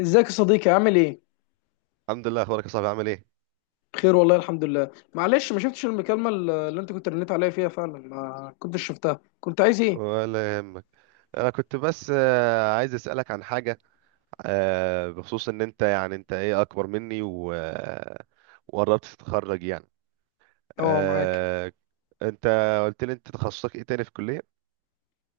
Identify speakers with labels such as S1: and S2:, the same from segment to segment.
S1: ازيك يا صديقي، عامل ايه؟
S2: الحمد لله. اخبارك يا صاحبي؟ عامل ايه؟
S1: بخير والله الحمد لله. معلش، ما شفتش المكالمه اللي انت كنت رنيت عليا فيها، فعلا ما كنتش شفتها. كنت عايز ايه؟
S2: ولا يهمك. انا كنت بس عايز اسالك عن حاجه. بخصوص ان انت ايه اكبر مني و... آه، وقربت تتخرج يعني.
S1: اه، معاك.
S2: آه، انت قلت لي انت تخصصك ايه تاني في الكليه؟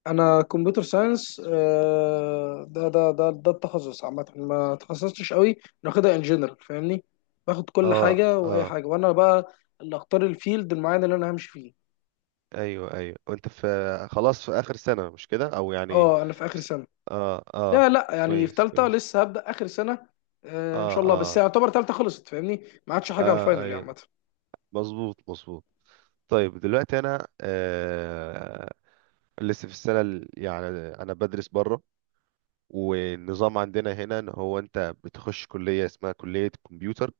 S1: انا كمبيوتر ساينس، ده التخصص عامه، ما تخصصتش قوي. ناخدها انجينير، فاهمني؟ باخد كل
S2: اه،
S1: حاجه واي
S2: اه.
S1: حاجه، وانا بقى اللي اختار الفيلد المعين اللي انا همشي فيه.
S2: ايوه، ايوه، وانت في خلاص في اخر سنه، مش كده؟ او يعني
S1: اه، انا في اخر
S2: في... س-
S1: سنه.
S2: اه،
S1: لا
S2: اه.
S1: لا، يعني في
S2: كويس،
S1: ثالثه،
S2: كويس.
S1: لسه هبدا اخر سنه. ان
S2: اه،
S1: شاء الله، بس
S2: اه،
S1: يعتبر ثالثه خلصت، فاهمني؟ ما عادش حاجه على الفاينل،
S2: اه،
S1: يعني
S2: ايوه.
S1: عامه.
S2: مظبوط، مظبوط. طيب، دلوقتي انا لسه في السنة يعني أنا بدرس بره، والنظام عندنا هنا إن هو أنت بتخش كلية اسمها كلية كمبيوتر.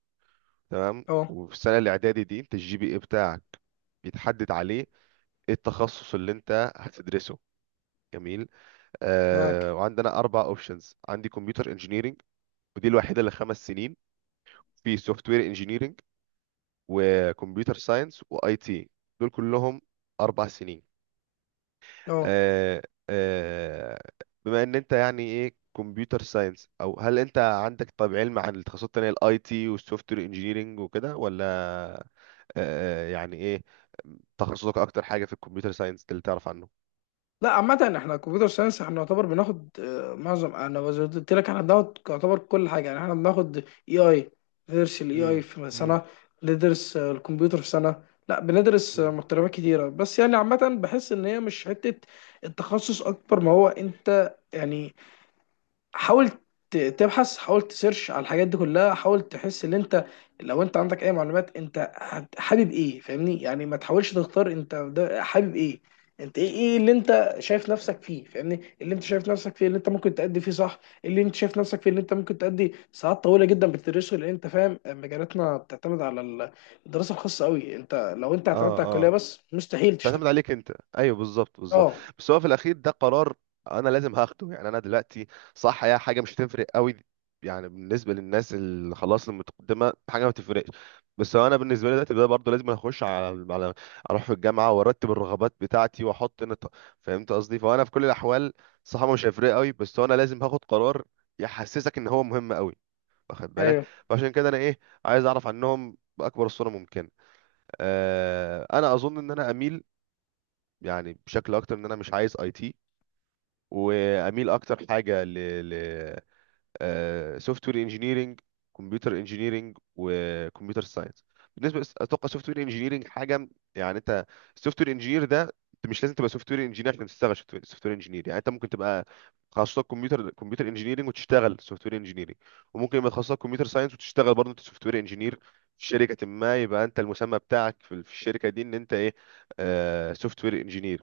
S2: تمام.
S1: اه،
S2: وفي السنة الإعدادي دي أنت الجي بي إيه بتاعك بيتحدد عليه إيه التخصص اللي أنت هتدرسه. جميل.
S1: معاك.
S2: وعندنا أربع أوبشنز. عندي كمبيوتر إنجينيرينج، ودي الوحيدة اللي 5 سنين. في سوفت وير إنجينيرينج، وكمبيوتر ساينس، وأي تي. دول كلهم 4 سنين.
S1: اه.
S2: آه، آه، بما ان انت يعني ايه كمبيوتر ساينس، او هل انت عندك طب علم عن التخصصات التانية، الاي تي والسوفت وير انجينيرنج وكده، ولا آه، يعني ايه تخصصك اكتر حاجة في الكمبيوتر ساينس اللي تعرف عنه؟
S1: لا عامة، احنا كمبيوتر ساينس احنا نعتبر بناخد معظم، انا زي ما قلت لك احنا بناخد يعتبر كل حاجة، يعني احنا بناخد اي اي. ندرس الاي اي
S2: امم
S1: في سنة. ندرس الكمبيوتر في سنة. لا بندرس
S2: امم
S1: مقتربات كتيرة، بس يعني عامة بحس ان هي مش حتة التخصص اكبر ما هو، انت يعني حاول تبحث، حاول تسيرش على الحاجات دي كلها، حاول تحس ان انت لو انت عندك اي معلومات انت حابب ايه، فاهمني؟ يعني ما تحاولش تختار، انت ده حابب ايه؟ انت ايه اللي انت شايف نفسك فيه، فاهمني؟ اللي انت شايف نفسك فيه، اللي انت ممكن تأدي فيه، صح؟ اللي انت شايف نفسك فيه، اللي انت ممكن تأدي ساعات طويلة جدا بتدرسه، لان انت فاهم مجالاتنا بتعتمد على الدراسة الخاصة قوي. انت لو انت اعتمدت على
S2: اه،
S1: الكلية
S2: اه.
S1: بس مستحيل تشتغل.
S2: تعتمد عليك انت. ايوه، بالظبط، بالظبط.
S1: اه،
S2: بس هو في الاخير ده قرار انا لازم هاخده. يعني انا دلوقتي صح، هي حاجه مش هتفرق قوي، يعني بالنسبه للناس اللي خلاص المتقدمه حاجه ما بتفرقش. بس هو انا بالنسبه لي دلوقتي ده برضه لازم اخش على اروح في الجامعه وارتب الرغبات بتاعتي واحط فهمت قصدي. فانا في كل الاحوال صح، مش هيفرق قوي، بس هو انا لازم هاخد قرار يحسسك ان هو مهم قوي، واخد بالك؟
S1: ايوه
S2: فعشان كده انا ايه، عايز اعرف عنهم باكبر الصوره ممكنه. انا اظن ان انا اميل، يعني بشكل اكتر، ان انا مش عايز اي تي، واميل اكتر حاجه ل سوفت وير انجينيرنج، كمبيوتر انجينيرنج، وكمبيوتر ساينس. بالنسبه اتوقع سوفت وير انجينيرنج حاجه يعني انت السوفت وير انجينير ده، انت مش لازم تبقى سوفت وير انجينير عشان تشتغل سوفت وير انجينير. يعني انت ممكن تبقى تخصصك كمبيوتر انجينيرنج وتشتغل سوفت وير انجينيرنج، وممكن يبقى تخصصك كمبيوتر ساينس وتشتغل برضه انت سوفت وير انجينير في شركه ما. يبقى انت المسمى بتاعك في الشركه دي ان انت ايه، سوفت وير انجينير.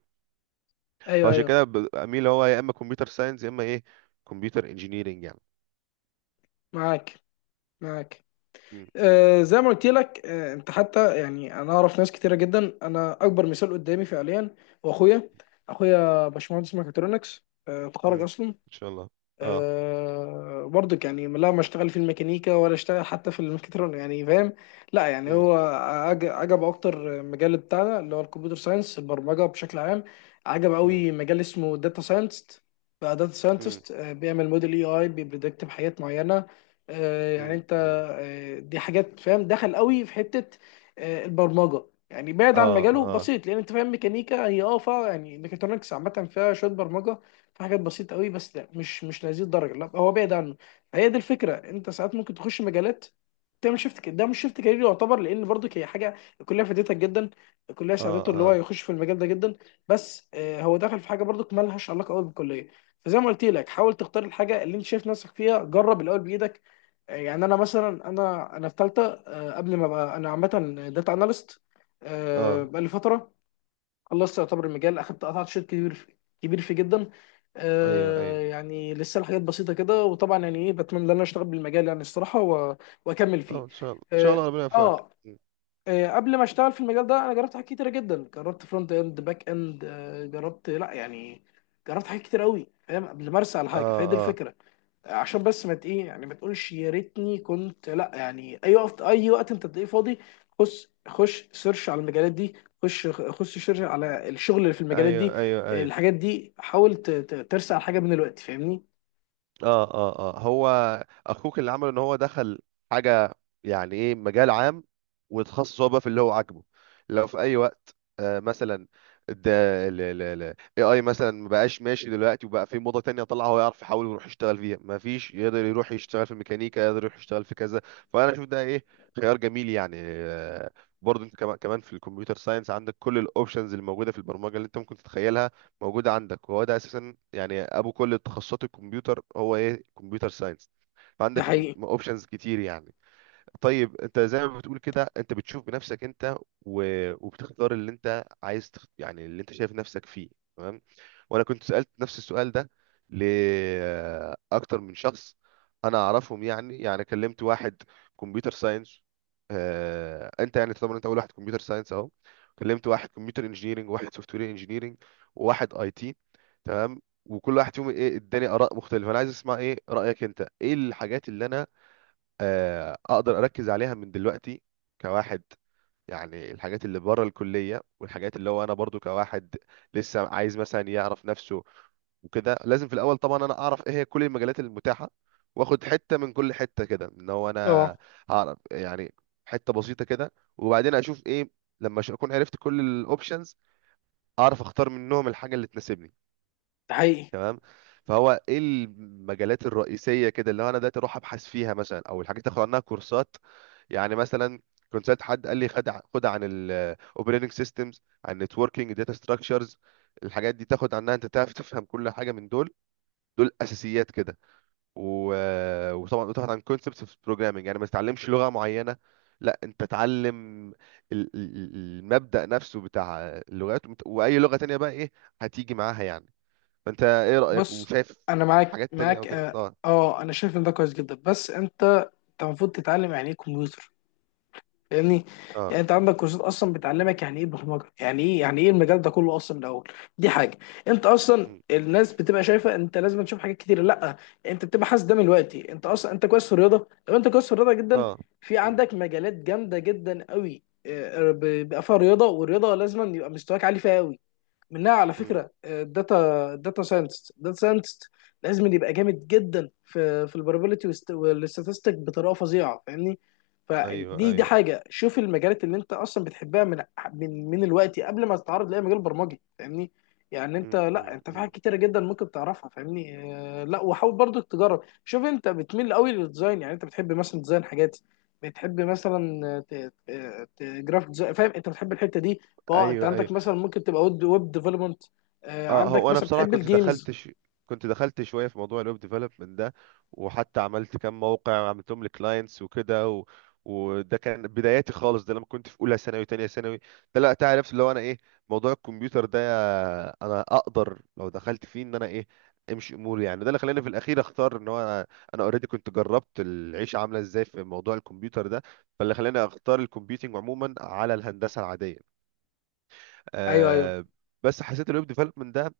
S1: ايوه
S2: فعشان
S1: ايوه.
S2: كده اميل هو يا اما كمبيوتر ساينس يا اما ايه، كمبيوتر انجينيرنج يعني.
S1: معاك معاك.
S2: م- م-
S1: زي ما قلت لك، انت حتى يعني، انا اعرف ناس كتيره جدا. انا اكبر مثال قدامي فعليا هو اخويا. اخويا باشمهندس ميكاترونكس،
S2: م.
S1: اتخرج اصلا.
S2: ان شاء الله. اه.
S1: أه برضك، يعني لا، ما اشتغل في الميكانيكا ولا اشتغل حتى في الميكاترون، يعني فاهم؟ لا يعني
S2: م-
S1: هو عجب اكتر مجال بتاعنا، اللي هو الكمبيوتر ساينس، البرمجه بشكل عام. عجب
S2: م-
S1: قوي مجال اسمه داتا ساينتست. بقى داتا
S2: م-
S1: ساينتست بيعمل موديل اي اي، بيبريدكت بحاجات معينه. يعني
S2: م-
S1: انت،
S2: م.
S1: دي حاجات فاهم دخل قوي في حته. البرمجه يعني بعيد عن
S2: اه،
S1: مجاله
S2: اه،
S1: بسيط، لان انت فاهم ميكانيكا، هي يعني ميكاترونكس عامه فيها شويه برمجه، في حاجات بسيطه قوي، بس لا مش لهذه الدرجه. لا هو بعيد عنه. هي دي الفكره، انت ساعات ممكن تخش مجالات، تعمل شيفت ده مش شيفت كارير يعتبر، لان برضك هي حاجه الكليه فادتك جدا. الكليه
S2: اه،
S1: ساعدته اللي هو
S2: اه،
S1: يخش في المجال ده جدا. بس هو دخل في حاجه برضك مالهاش علاقه قوي بالكليه. فزي ما قلت لك، حاول تختار الحاجه اللي انت شايف نفسك فيها، جرب الاول بايدك. يعني انا مثلا، انا في ثالثه، قبل ما ابقى انا عامه داتا اناليست
S2: اه،
S1: بقالي فتره، خلصت يعتبر المجال، اخدت قطعت شوط كبير في، كبير فيه جدا.
S2: ايوه،
S1: آه
S2: ايوه.
S1: يعني لسه الحاجات بسيطه كده، وطبعا يعني ايه بتمنى ان انا اشتغل بالمجال، يعني الصراحه، واكمل
S2: اه،
S1: فيه.
S2: ان شاء الله، ان شاء الله،
S1: آه,
S2: ربنا يوفقك.
S1: اه قبل ما اشتغل في المجال ده انا جربت حاجات كتيره جدا، جربت فرونت اند، باك اند، جربت لا يعني جربت حاجات كتير قوي، فاهم؟ قبل ما ارسى على حاجه.
S2: اه،
S1: فهي دي
S2: اه،
S1: الفكره، عشان بس ما ايه، يعني ما تقولش يا ريتني كنت، لا يعني اي وقت، اي وقت انت تلاقيه فاضي خش خش سيرش على المجالات دي، خش خش سيرش على الشغل اللي في المجالات دي،
S2: ايوه، ايوه، ايوه،
S1: الحاجات دي. حاول ترسع على حاجه من الوقت، فاهمني؟
S2: اه، اه، اه. هو اخوك اللي عمله ان هو دخل حاجه، يعني ايه، مجال عام، وتخصص هو بقى في اللي هو عاجبه. لو في اي وقت مثلا ده ال AI مثلا ما بقاش ماشي دلوقتي وبقى في موضه تانية، طلع هو يعرف يحاول ويروح يشتغل فيها. ما فيش يقدر يروح يشتغل في الميكانيكا، يقدر يروح يشتغل في كذا. فانا اشوف ده ايه، خيار جميل يعني. برضه انت كمان، كمان في الكمبيوتر ساينس عندك كل الاوبشنز اللي موجوده في البرمجه اللي انت ممكن تتخيلها موجودة عندك. وهو ده أساسا يعني أبو كل تخصصات الكمبيوتر هو إيه، كمبيوتر ساينس.
S1: ده
S2: فعندك
S1: حقيقي.
S2: اوبشنز كتير يعني. طيب، انت زي ما بتقول كده، انت بتشوف بنفسك انت وبتختار اللي انت عايز يعني اللي انت شايف نفسك فيه. تمام. وانا كنت سألت نفس السؤال ده لاكتر من شخص انا اعرفهم. يعني كلمت واحد كمبيوتر ساينس. انت يعني طبعا انت اول واحد كمبيوتر ساينس اهو. كلمت واحد كمبيوتر انجينيرنج، وواحد سوفت وير انجينيرنج، وواحد اي تي. تمام. وكل واحد فيهم ايه اداني اراء مختلفه. انا عايز اسمع ايه رايك انت، ايه الحاجات اللي انا اقدر اركز عليها من دلوقتي كواحد، يعني الحاجات اللي بره الكلية، والحاجات اللي هو انا برضو كواحد لسه عايز مثلا يعرف نفسه وكده. لازم في الاول طبعا انا اعرف ايه هي كل المجالات المتاحة، واخد حتة من كل حتة كده ان هو انا
S1: اه،
S2: اعرف يعني حتة بسيطة كده، وبعدين اشوف ايه، لما اكون عرفت كل الاوبشنز اعرف اختار منهم الحاجة اللي تناسبني.
S1: ده حقيقي.
S2: تمام. فهو ايه المجالات الرئيسيه كده اللي هو انا دلوقتي اروح ابحث فيها مثلا، او الحاجات اللي اخد عنها كورسات؟ يعني مثلا كنت سالت حد قال لي خد خد عن الاوبريتنج سيستمز، عن النتوركينج، داتا ستراكشرز. الحاجات دي تاخد عنها انت تعرف تفهم كل حاجه من دول. دول اساسيات كده. و... آه، وطبعا تاخد عن كونسبتس في البروجرامنج. يعني ما تتعلمش لغه معينه، لا، انت تعلم المبدأ نفسه بتاع اللغات واي لغه تانية بقى ايه هتيجي معاها يعني. فانت ايه رأيك
S1: بص،
S2: وشايف
S1: انا معاك
S2: حاجات تانية او
S1: معاك،
S2: كده؟
S1: اه.
S2: اه،
S1: انا شايف ان ده كويس جدا، بس انت المفروض تتعلم يعني ايه كمبيوتر، فاهمني؟
S2: اه،
S1: يعني انت عندك كورسات اصلا بتعلمك يعني ايه برمجه، يعني ايه، المجال ده كله اصلا من الاول. دي حاجه. انت اصلا
S2: مم.
S1: الناس بتبقى شايفه انت لازم تشوف حاجات كتير، لا. انت بتبقى حاسس ده من دلوقتي، انت اصلا انت كويس في الرياضه، لو انت كويس في الرياضه جدا
S2: اه،
S1: في
S2: مم،
S1: عندك مجالات جامده جدا قوي، بيبقى فيها رياضه. والرياضه لازم يبقى مستواك عالي فيها قوي. منها على
S2: مم.
S1: فكره الداتا، الداتا ساينتست لازم يبقى جامد جدا في البروبابيلتي والاستاتستيك بطريقه فظيعه، فاهمني؟
S2: ايوه،
S1: فدي
S2: ايوه،
S1: حاجه، شوف المجالات اللي انت اصلا بتحبها من من الوقت، قبل ما تتعرض لاي مجال برمجي، فاهمني؟ يعني انت
S2: مم،
S1: لا،
S2: مم،
S1: انت في
S2: مم.
S1: حاجات كتيره جدا ممكن تعرفها، فاهمني؟ لا وحاول برضك تجرب، شوف انت بتميل قوي للديزاين، يعني انت بتحب مثلا ديزاين حاجات، بتحب مثلا جرافيك ديزاين، فاهم؟ انت بتحب الحته دي. اه، انت
S2: ايوه، ايوه،
S1: عندك مثلا ممكن تبقى ويب ديفلوبمنت.
S2: اه.
S1: عندك
S2: هو انا
S1: مثلا
S2: بصراحه
S1: بتحب
S2: كنت
S1: الجيمز.
S2: دخلت كنت دخلت شويه في موضوع الويب ديفلوبمنت ده، وحتى عملت كام موقع عملتهم لكلاينتس وكده وده كان بداياتي خالص. ده لما كنت في اولى ثانوي وثانيه ثانوي. ده لا تعرف اللي هو انا ايه، موضوع الكمبيوتر ده، انا اقدر لو دخلت فيه ان انا ايه، امشي اموري. يعني ده اللي خلاني في الاخير اختار ان هو انا انا اوريدي كنت جربت العيشه عامله ازاي في موضوع الكمبيوتر ده. فاللي خلاني اختار الكمبيوتنج عموما على الهندسه العاديه.
S1: ايوه ايوه.
S2: أه. بس حسيت الويب ديفلوبمنت ده،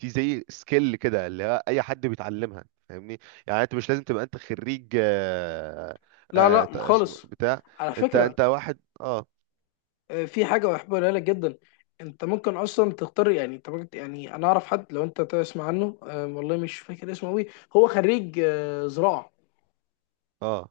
S2: دي زي سكيل كده اللي هو اي حد بيتعلمها، فاهمني؟ يعني انت مش لازم تبقى انت خريج
S1: لا لا
S2: اسمه
S1: خالص.
S2: بتاع
S1: على
S2: انت
S1: فكره،
S2: انت واحد اه.
S1: في حاجه بحبها لك جدا. انت ممكن اصلا تختار، يعني انت ممكن، يعني انا اعرف حد لو انت تسمع عنه، والله مش فاكر اسمه قوي. هو خريج زراعه،
S2: اه،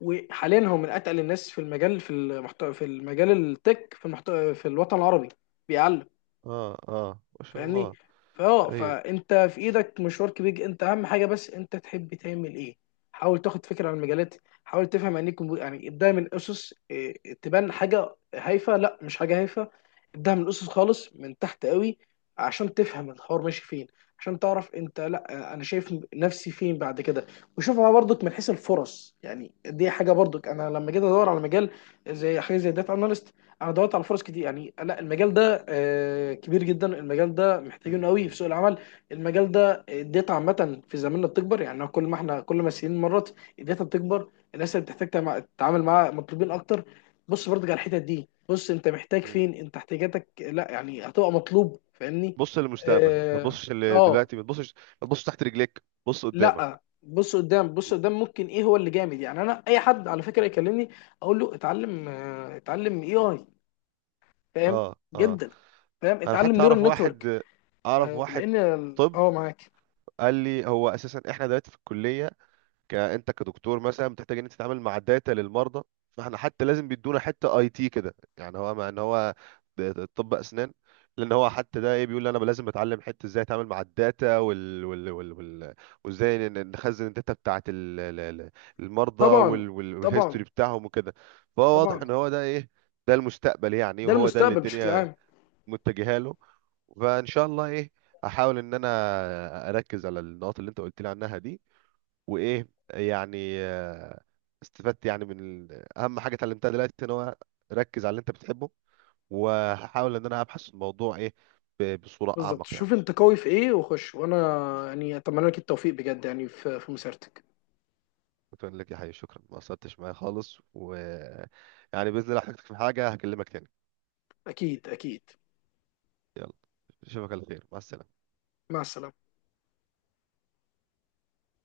S1: وحاليا هو من اتقل الناس في المجال، في المحتوى، في المجال التك في المحتوى في الوطن العربي، بيعلم،
S2: اه، اه، ما شاء
S1: فاهمني؟
S2: الله. ايوه،
S1: فانت في ايدك مشوار كبير، انت اهم حاجه بس انت تحب تعمل ايه. حاول تاخد فكره عن المجالات. حاول تفهم يعني ايه كمبيوتر، يعني ابداها من اسس، تبان حاجه هايفه، لا مش حاجه هايفه. ابداها من اسس خالص من تحت قوي، عشان تفهم الحوار ماشي فين، عشان تعرف انت، لا انا شايف نفسي فين بعد كده. وشوفها برضك من حيث الفرص، يعني دي حاجه برضك انا لما جيت ادور على مجال زي حاجه زي داتا اناليست، انا دورت على فرص كتير، يعني لا المجال ده كبير جدا، المجال ده محتاجينه
S2: مم،
S1: قوي في
S2: مم،
S1: سوق العمل. المجال ده الداتا عامه في زماننا بتكبر، يعني كل ما احنا كل ما السنين مرت الداتا بتكبر، الناس اللي بتحتاج تتعامل معاها مطلوبين اكتر. بص برضك على الحتت دي، بص انت محتاج
S2: مم.
S1: فين، انت احتياجاتك، لا يعني هتبقى مطلوب، فاهمني؟
S2: بص للمستقبل، ما
S1: اه
S2: تبصش
S1: آه،
S2: دلوقتي، ما تبصش، ما تبصش تحت رجليك، بص قدامك.
S1: لا بص قدام، بص
S2: مم.
S1: قدام ممكن ايه هو اللي جامد. يعني انا اي حد على فكره يكلمني اقول له اتعلم اتعلم اي اي، فاهم؟
S2: اه، اه.
S1: جدا. فاهم
S2: انا
S1: اتعلم
S2: حتى
S1: نيورال
S2: اعرف
S1: نتورك،
S2: واحد، اعرف واحد.
S1: لان
S2: طب،
S1: معاك.
S2: قال لي هو اساسا احنا دلوقتي في الكلية، انت كدكتور مثلا بتحتاج ان انت تتعامل مع داتا للمرضى، فاحنا حتى لازم بيدونا حته اي تي كده. يعني هو مع ان هو طب اسنان، لان هو حتى ده ايه بيقول لي انا لازم اتعلم حته ازاي اتعامل مع الداتا وال وال وال وال وازاي نخزن الداتا بتاعه المرضى
S1: طبعا
S2: والهيستوري
S1: طبعا
S2: بتاعهم وكده. فهو واضح
S1: طبعا.
S2: ان هو ده ايه، ده المستقبل يعني،
S1: ده
S2: وهو ده اللي
S1: المستقبل بشكل
S2: الدنيا
S1: عام.
S2: متجهه له. فان شاء الله ايه، احاول ان انا اركز على النقاط اللي انت قلت لي عنها دي. وايه يعني استفدت يعني من اهم حاجه اتعلمتها دلوقتي ان هو ركز على اللي انت بتحبه. وهحاول ان انا ابحث الموضوع ايه، بصوره
S1: بالظبط،
S2: اعمق يعني.
S1: شوف انت قوي في ايه وخش، وانا يعني اتمنى لك التوفيق بجد، يعني في مسيرتك.
S2: بتقول لك يا حي، شكرا، ما قصرتش معايا خالص، و يعني باذن الله احتاجتك في حاجه هكلمك تاني.
S1: اكيد اكيد.
S2: يلا، اشوفك على خير. مع السلامه.
S1: مع السلامه.